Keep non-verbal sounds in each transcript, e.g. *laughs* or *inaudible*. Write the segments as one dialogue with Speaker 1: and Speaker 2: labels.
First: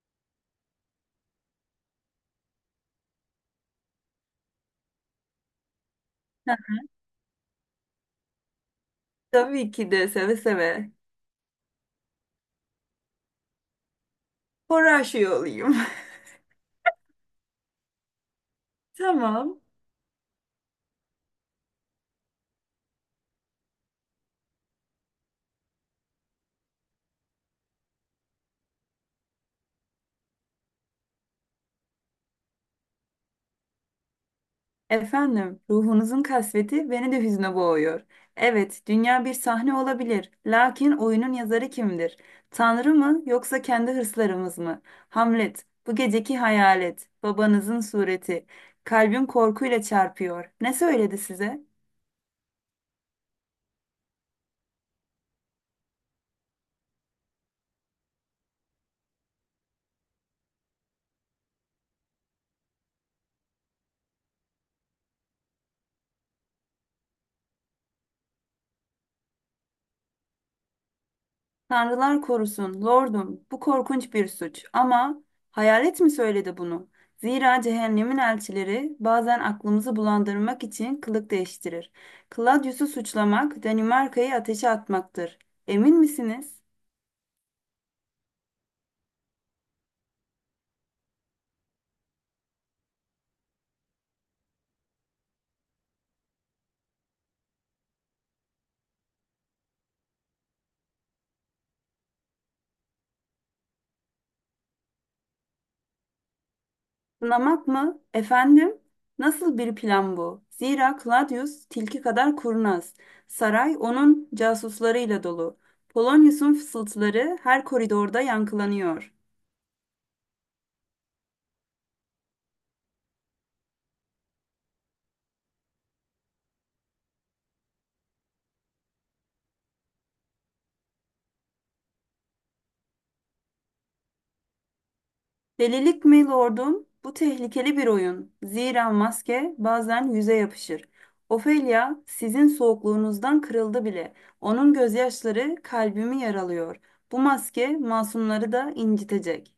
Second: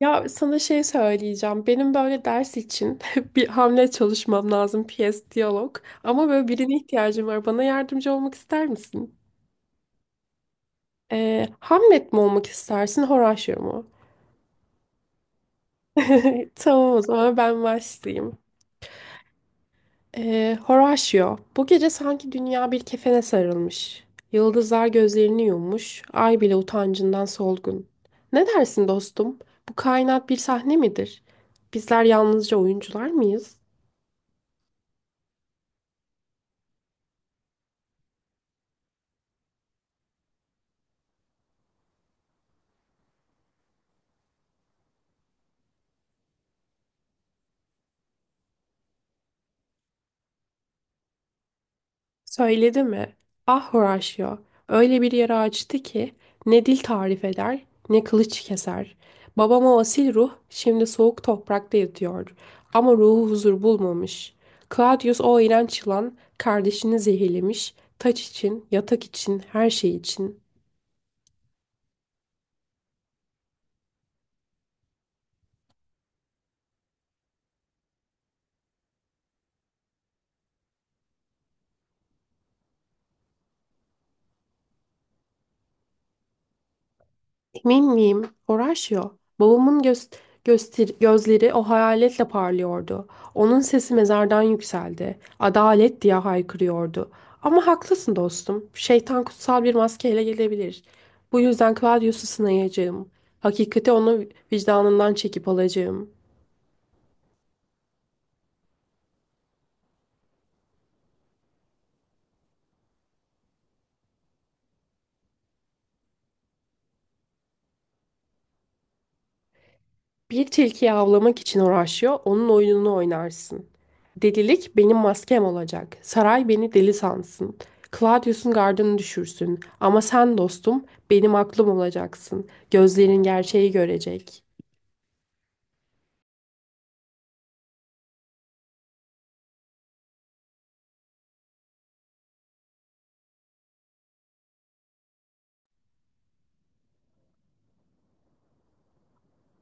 Speaker 1: Ya sana şey söyleyeceğim. Benim böyle ders için *laughs* bir Hamlet çalışmam lazım. Piyes, diyalog. Ama böyle birine ihtiyacım var. Bana yardımcı olmak ister misin?
Speaker 2: Tabii ki de seve seve.
Speaker 1: Hamlet mi olmak istersin, Horatio mu?
Speaker 2: Spor aşığı olayım.
Speaker 1: *laughs* Tamam o zaman ben başlayayım.
Speaker 2: *laughs* Tamam.
Speaker 1: Horatio, bu gece sanki dünya bir kefene sarılmış. Yıldızlar gözlerini yummuş, ay bile utancından solgun. Ne dersin dostum? Bu kainat bir sahne midir? Bizler yalnızca oyuncular mıyız?
Speaker 2: Efendim, ruhunuzun kasveti beni de hüzne boğuyor. Evet, dünya bir sahne olabilir. Lakin oyunun yazarı kimdir? Tanrı mı yoksa kendi hırslarımız mı? Hamlet, bu geceki hayalet, babanızın sureti. Kalbim korkuyla çarpıyor. Ne söyledi size?
Speaker 1: Söyledi mi? Ah Horatio, öyle bir yara açtı ki ne dil tarif eder ne kılıç keser. Babam o asil ruh şimdi soğuk toprakta yatıyor ama ruhu huzur bulmamış. Claudius o iğrenç yılan kardeşini zehirlemiş, taç için, yatak için, her şey için.
Speaker 2: Tanrılar korusun, lordum, bu korkunç bir suç. Ama hayalet mi söyledi bunu? Zira cehennemin elçileri bazen aklımızı bulandırmak için kılık değiştirir. Claudius'u suçlamak, Danimarka'yı ateşe atmaktır. Emin misiniz?
Speaker 1: Emin miyim? Horatio. Babamın göz, gözleri o hayaletle parlıyordu. Onun sesi mezardan yükseldi. Adalet diye haykırıyordu. Ama haklısın dostum. Şeytan kutsal bir maskeyle gelebilir. Bu yüzden Claudius'u sınayacağım. Hakikati onu vicdanından çekip alacağım.
Speaker 2: Sınamak mı? Efendim? Nasıl bir plan bu? Zira Claudius tilki kadar kurnaz. Saray onun casuslarıyla dolu. Polonius'un fısıltıları her koridorda yankılanıyor.
Speaker 1: Bir tilkiyi avlamak için uğraşıyor, onun oyununu oynarsın. Delilik benim maskem olacak. Saray beni deli sansın. Claudius'un gardını düşürsün. Ama sen dostum, benim aklım olacaksın. Gözlerin gerçeği görecek.
Speaker 2: Delilik mi lordum? Bu tehlikeli bir oyun. Zira maske bazen yüze yapışır. Ofelia sizin soğukluğunuzdan kırıldı bile. Onun gözyaşları kalbimi yaralıyor. Bu maske masumları da incitecek.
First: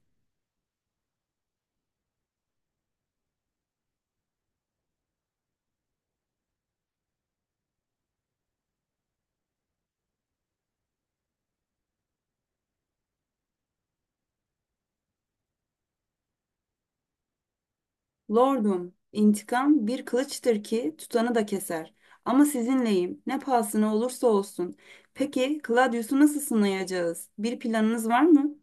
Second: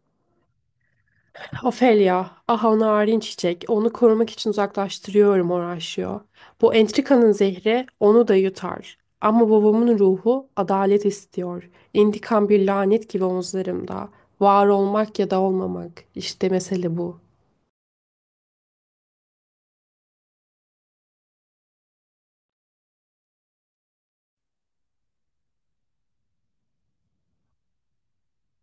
Speaker 1: Ofelia, aha narin çiçek, onu korumak için uzaklaştırıyorum uğraşıyor. Bu entrikanın zehri onu da yutar. Ama babamın ruhu adalet istiyor. İntikam bir lanet gibi omuzlarımda. Var olmak ya da olmamak, işte mesele bu.
Speaker 2: Lordum, intikam bir kılıçtır ki tutanı da keser. Ama sizinleyim, ne pahasına olursa olsun. Peki, Claudius'u nasıl sınayacağız? Bir planınız var mı?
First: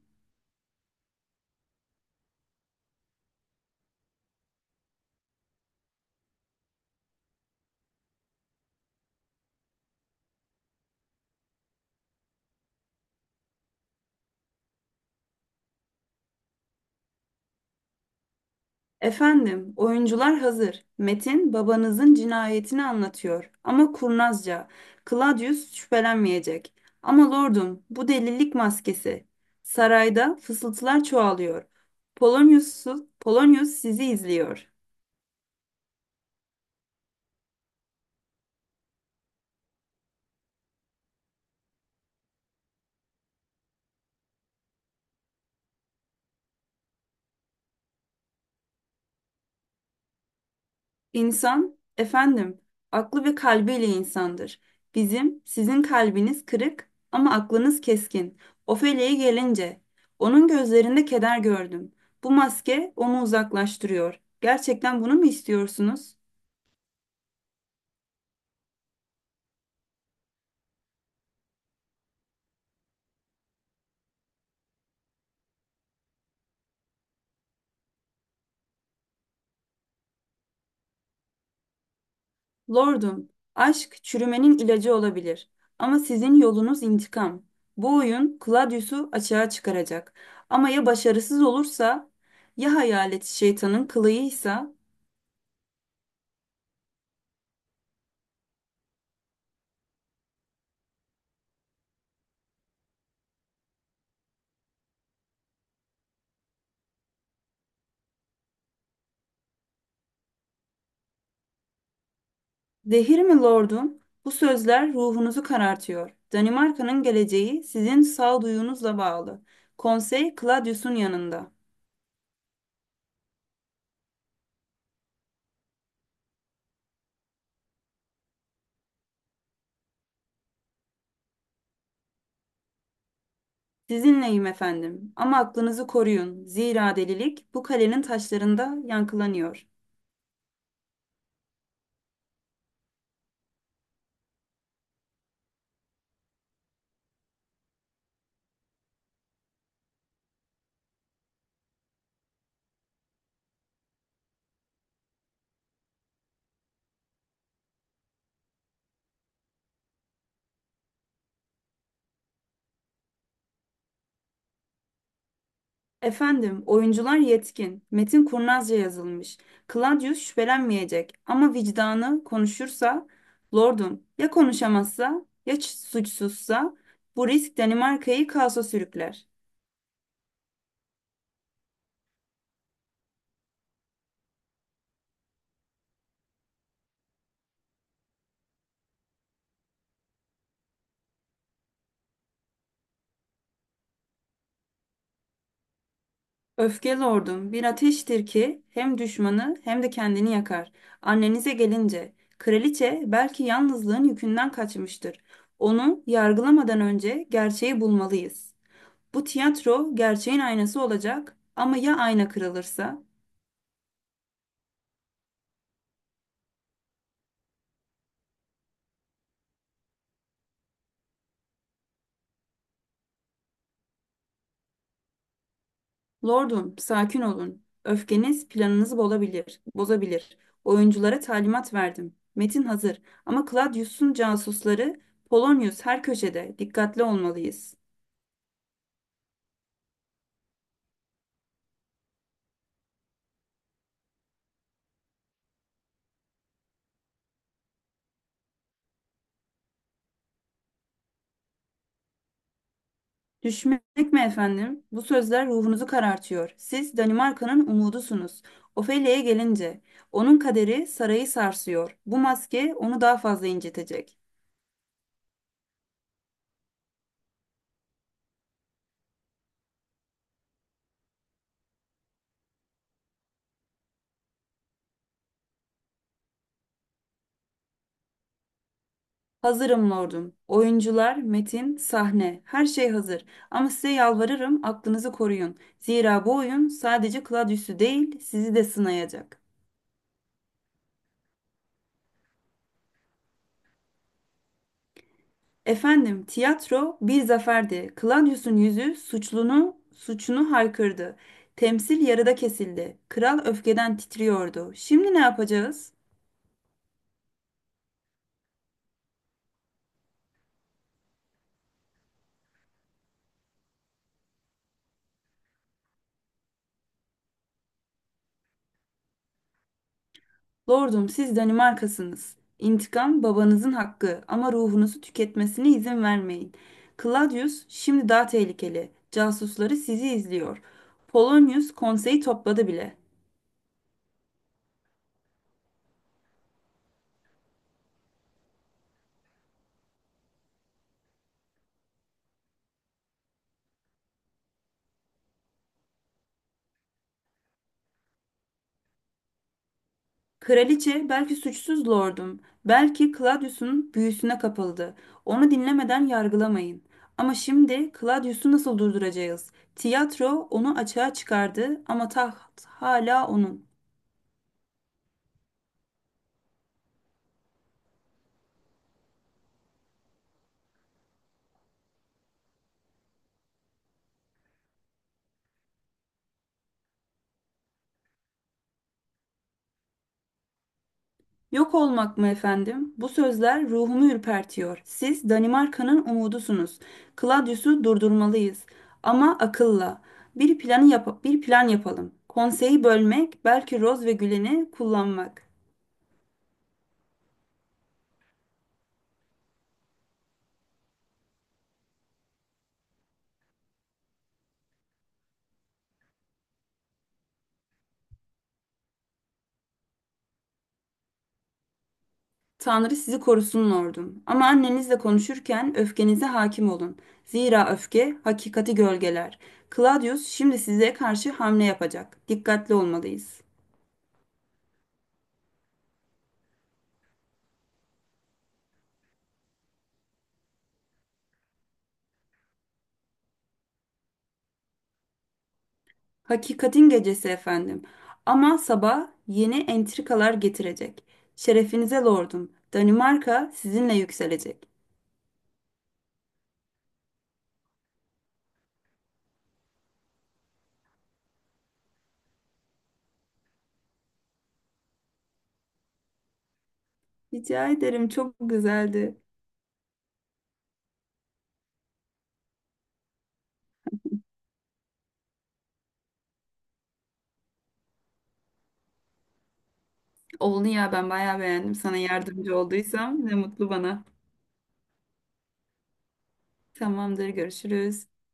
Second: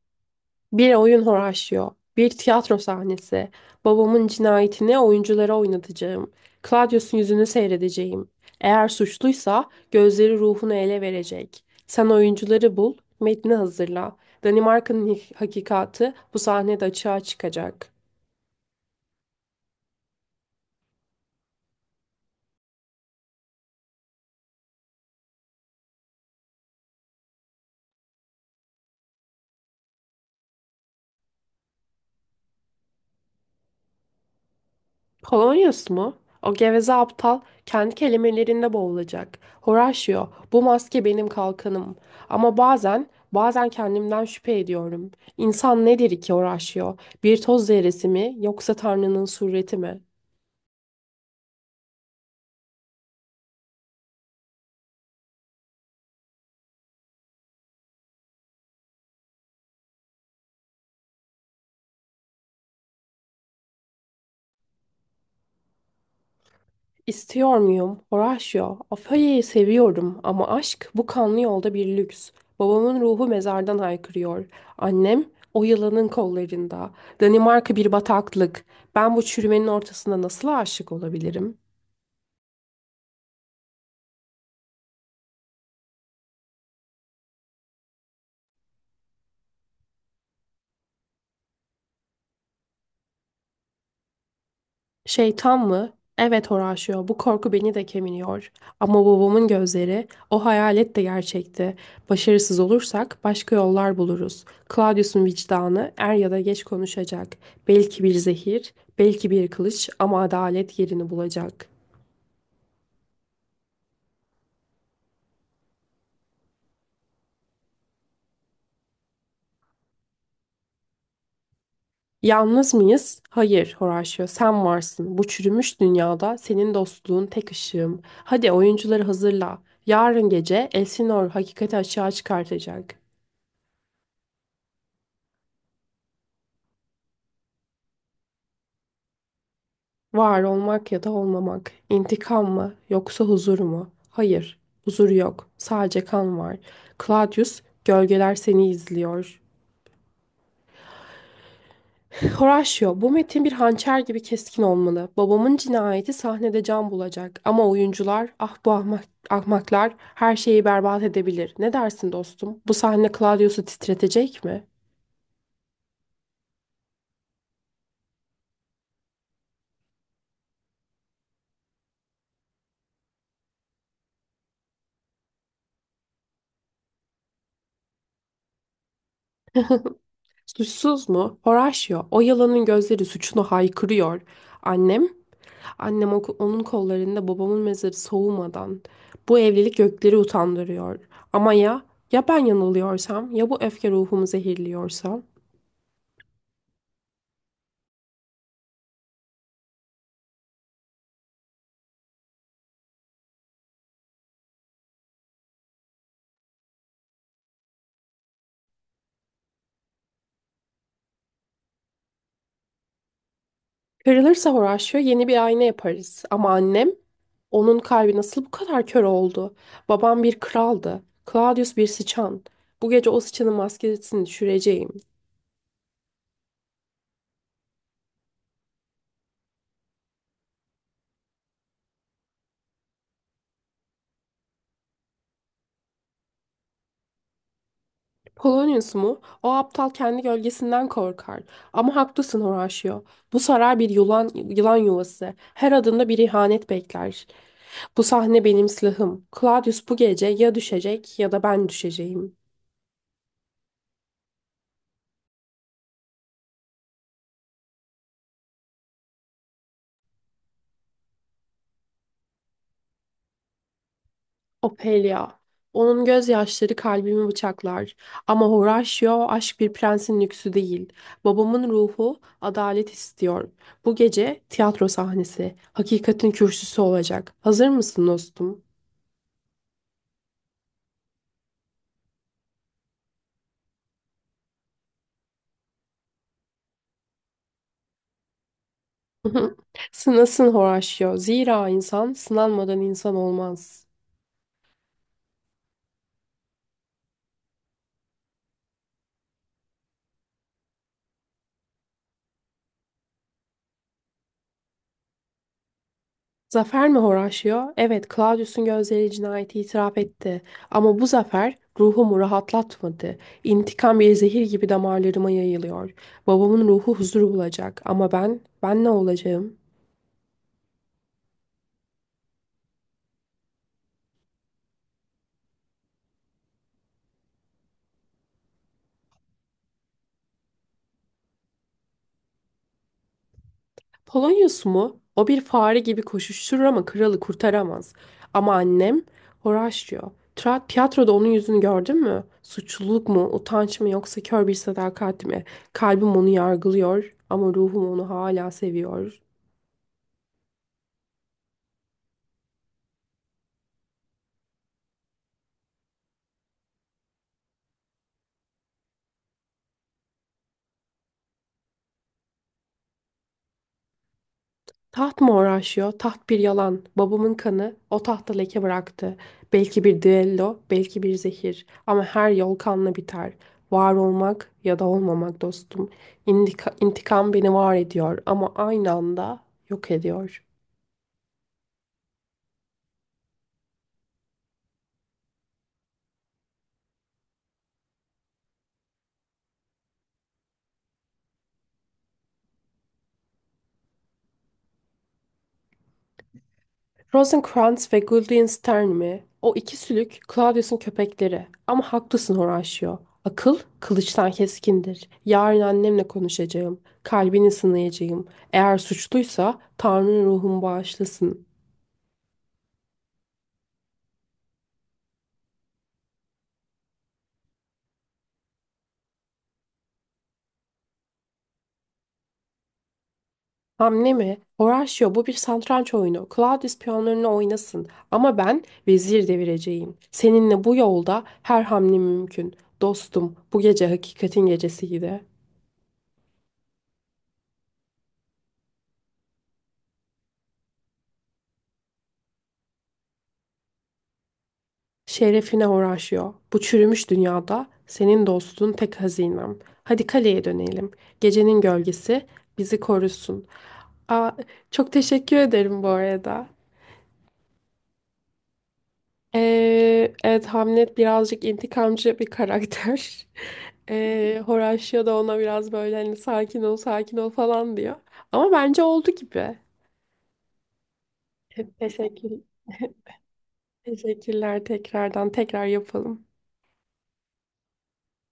Speaker 1: Bir oyun horaşyo, bir tiyatro sahnesi, babamın cinayetini oyunculara oynatacağım, Claudius'un yüzünü seyredeceğim. Eğer suçluysa gözleri ruhunu ele verecek. Sen oyuncuları bul, metni hazırla. Hakikati bu sahnede açığa çıkacak.
Speaker 2: Efendim, oyuncular hazır. Metin babanızın cinayetini anlatıyor ama kurnazca. Claudius şüphelenmeyecek. Ama lordum, bu delilik maskesi. Sarayda fısıltılar çoğalıyor. Polonius, Polonius sizi izliyor.
Speaker 1: Polonyus mu? O geveze aptal kendi kelimelerinde boğulacak. Horatio, bu maske benim kalkanım. Ama bazen, kendimden şüphe ediyorum. İnsan nedir ki Horatio? Bir toz zerresi mi yoksa Tanrı'nın sureti mi?
Speaker 2: İnsan, efendim, aklı ve kalbiyle insandır. Bizim, sizin kalbiniz kırık ama aklınız keskin. Ofelia'ya gelince, onun gözlerinde keder gördüm. Bu maske onu uzaklaştırıyor. Gerçekten bunu mu istiyorsunuz?
Speaker 1: İstiyor muyum Horatio? Ofelia'yı seviyorum ama aşk bu kanlı yolda bir lüks. Babamın ruhu mezardan haykırıyor. Annem o yılanın kollarında. Danimarka bir bataklık. Ben bu çürümenin ortasında nasıl aşık olabilirim?
Speaker 2: Lordum, aşk çürümenin ilacı olabilir. Ama sizin yolunuz intikam. Bu oyun Claudius'u açığa çıkaracak. Ama ya başarısız olursa, ya hayalet şeytanın kılığıysa?
Speaker 1: Şeytan mı? Evet Horacio, bu korku beni de kemiriyor. Ama babamın gözleri, o hayalet de gerçekti. Başarısız olursak başka yollar buluruz. Claudius'un vicdanı er ya da geç konuşacak. Belki bir zehir, belki bir kılıç ama adalet yerini bulacak.
Speaker 2: Zehir mi lordum? Bu sözler ruhunuzu karartıyor. Danimarka'nın geleceği sizin sağduyunuzla bağlı. Konsey Claudius'un yanında.
Speaker 1: Yalnız mıyız? Hayır Horacio, sen varsın. Bu çürümüş dünyada senin dostluğun tek ışığım. Hadi oyuncuları hazırla. Yarın gece Elsinor hakikati açığa çıkartacak.
Speaker 2: Sizinleyim efendim ama aklınızı koruyun. Zira delilik bu kalenin taşlarında yankılanıyor.
Speaker 1: Var olmak ya da olmamak. İntikam mı yoksa huzur mu? Hayır, huzur yok. Sadece kan var. Claudius, gölgeler seni izliyor. Horatio, bu metin bir hançer gibi keskin olmalı. Babamın cinayeti sahnede can bulacak. Ama oyuncular, ah bu ahmaklar her şeyi berbat edebilir. Ne dersin dostum? Bu sahne Claudius'u titretecek mi?
Speaker 2: Efendim, oyuncular yetkin. Metin kurnazca yazılmış. Claudius şüphelenmeyecek ama vicdanı konuşursa, lordum ya konuşamazsa suçsuzsa bu risk Danimarka'yı kaosa sürükler.
Speaker 1: Suçsuz mu? Horatio, o yılanın gözleri suçunu haykırıyor. Annem Onun kollarında babamın mezarı soğumadan. Bu evlilik gökleri utandırıyor. Ama ya ben yanılıyorsam ya bu öfke ruhumu zehirliyorsa?
Speaker 2: Öfke lordum bir ateştir ki hem düşmanı hem de kendini yakar. Annenize gelince, kraliçe belki yalnızlığın yükünden kaçmıştır. Onu yargılamadan önce gerçeği bulmalıyız. Bu tiyatro gerçeğin aynası olacak ama ya ayna kırılırsa?
Speaker 1: Kırılırsa Horatio yeni bir ayna yaparız. Ama annem onun kalbi nasıl bu kadar kör oldu? Babam bir kraldı. Claudius bir sıçan. Bu gece o sıçanın maskesini düşüreceğim.
Speaker 2: Lordum, sakin olun. Öfkeniz planınızı bozabilir. Oyunculara talimat verdim. Metin hazır ama Claudius'un casusları Polonius her köşede. Dikkatli olmalıyız.
Speaker 1: Polonius mu? O aptal kendi gölgesinden korkar. Ama haklısın Horatio. Bu saray bir yılan yuvası. Her adımda bir ihanet bekler. Bu sahne benim silahım. Claudius bu gece ya düşecek ya da ben düşeceğim.
Speaker 2: Düşmek mi efendim? Bu sözler ruhunuzu karartıyor. Siz Danimarka'nın umudusunuz. Ofelia'ya gelince, onun kaderi sarayı sarsıyor. Bu maske onu daha fazla incitecek.
Speaker 1: Ophelia. Onun gözyaşları kalbimi bıçaklar. Ama Horatio aşk bir prensin lüksü değil. Babamın ruhu adalet istiyor. Bu gece tiyatro sahnesi. Hakikatin kürsüsü olacak. Hazır mısın dostum?
Speaker 2: Hazırım lordum. Oyuncular, metin, sahne, her şey hazır. Ama size yalvarırım aklınızı koruyun. Zira bu oyun sadece Claudius'u değil, sizi de sınayacak.
Speaker 1: *laughs* Sınasın Horatio. Zira insan sınanmadan insan olmaz.
Speaker 2: Efendim, tiyatro bir zaferdi. Claudius'un yüzü suçunu haykırdı. Temsil yarıda kesildi. Kral öfkeden titriyordu. Şimdi ne yapacağız?
Speaker 1: Zafer mi Horatio? Evet, Claudius'un gözleri cinayeti itiraf etti. Ama bu zafer ruhumu rahatlatmadı. İntikam bir zehir gibi damarlarıma yayılıyor. Babamın ruhu huzur bulacak. Ama ben, ne olacağım?
Speaker 2: Lordum, siz Danimarkasınız. İntikam babanızın hakkı ama ruhunuzu tüketmesine izin vermeyin. Claudius şimdi daha tehlikeli. Casusları sizi izliyor. Polonius konseyi topladı bile.
Speaker 1: Polonyus mu? O bir fare gibi koşuşturur ama kralı kurtaramaz. Ama annem Horatio. Tiyatroda onun yüzünü gördün mü? Suçluluk mu, utanç mı yoksa kör bir sadakat mi? Kalbim onu yargılıyor ama ruhum onu hala seviyor.
Speaker 2: Kraliçe belki suçsuz lordum, belki Claudius'un büyüsüne kapıldı. Onu dinlemeden yargılamayın. Ama şimdi Claudius'u nasıl durduracağız? Tiyatro onu açığa çıkardı ama taht hala onun.
Speaker 1: Taht mı uğraşıyor? Taht bir yalan. Babamın kanı o tahta leke bıraktı. Belki bir düello, belki bir zehir. Ama her yol kanla biter. Var olmak ya da olmamak dostum. İntikam beni var ediyor ama aynı anda yok ediyor.
Speaker 2: Yok olmak mı efendim? Bu sözler ruhumu ürpertiyor. Siz Danimarka'nın umudusunuz. Claudius'u durdurmalıyız. Ama akılla. Bir plan yapalım. Konseyi bölmek, belki Roz ve Gülen'i kullanmak.
Speaker 1: Rosencrantz ve Guildenstern mi? O iki sülük Claudius'un köpekleri. Ama haklısın Horatio. Akıl kılıçtan keskindir. Yarın annemle konuşacağım. Kalbini sınayacağım. Eğer suçluysa Tanrı'nın ruhumu bağışlasın.
Speaker 2: Tanrı sizi korusun lordum. Ama annenizle konuşurken öfkenize hakim olun. Zira öfke hakikati gölgeler. Claudius şimdi size karşı hamle yapacak. Dikkatli olmalıyız.
Speaker 1: Hamle mi? Horatio bu bir satranç oyunu. Claudius piyonlarını oynasın. Ama ben vezir devireceğim. Seninle bu yolda her hamle mümkün. Dostum, bu gece hakikatin gecesiydi.
Speaker 2: Hakikatin gecesi efendim. Ama sabah yeni entrikalar getirecek. Şerefinize lordum. Danimarka sizinle yükselecek.
Speaker 1: Şerefine uğraşıyor. Bu çürümüş dünyada senin dostun tek hazinem. Hadi kaleye dönelim. Gecenin gölgesi bizi korusun. Aa, Çok teşekkür ederim bu arada.
Speaker 2: Rica ederim çok güzeldi.
Speaker 1: Evet Hamlet birazcık intikamcı bir karakter. *laughs* Horatio da ona biraz böyle hani sakin ol sakin ol falan diyor. Ama bence oldu gibi.
Speaker 2: Oldu ya ben bayağı beğendim. Sana
Speaker 1: Teşekkür,
Speaker 2: yardımcı
Speaker 1: *laughs*
Speaker 2: olduysam ne mutlu bana.
Speaker 1: teşekkürler tekrardan tekrar yapalım.
Speaker 2: Tamamdır, görüşürüz.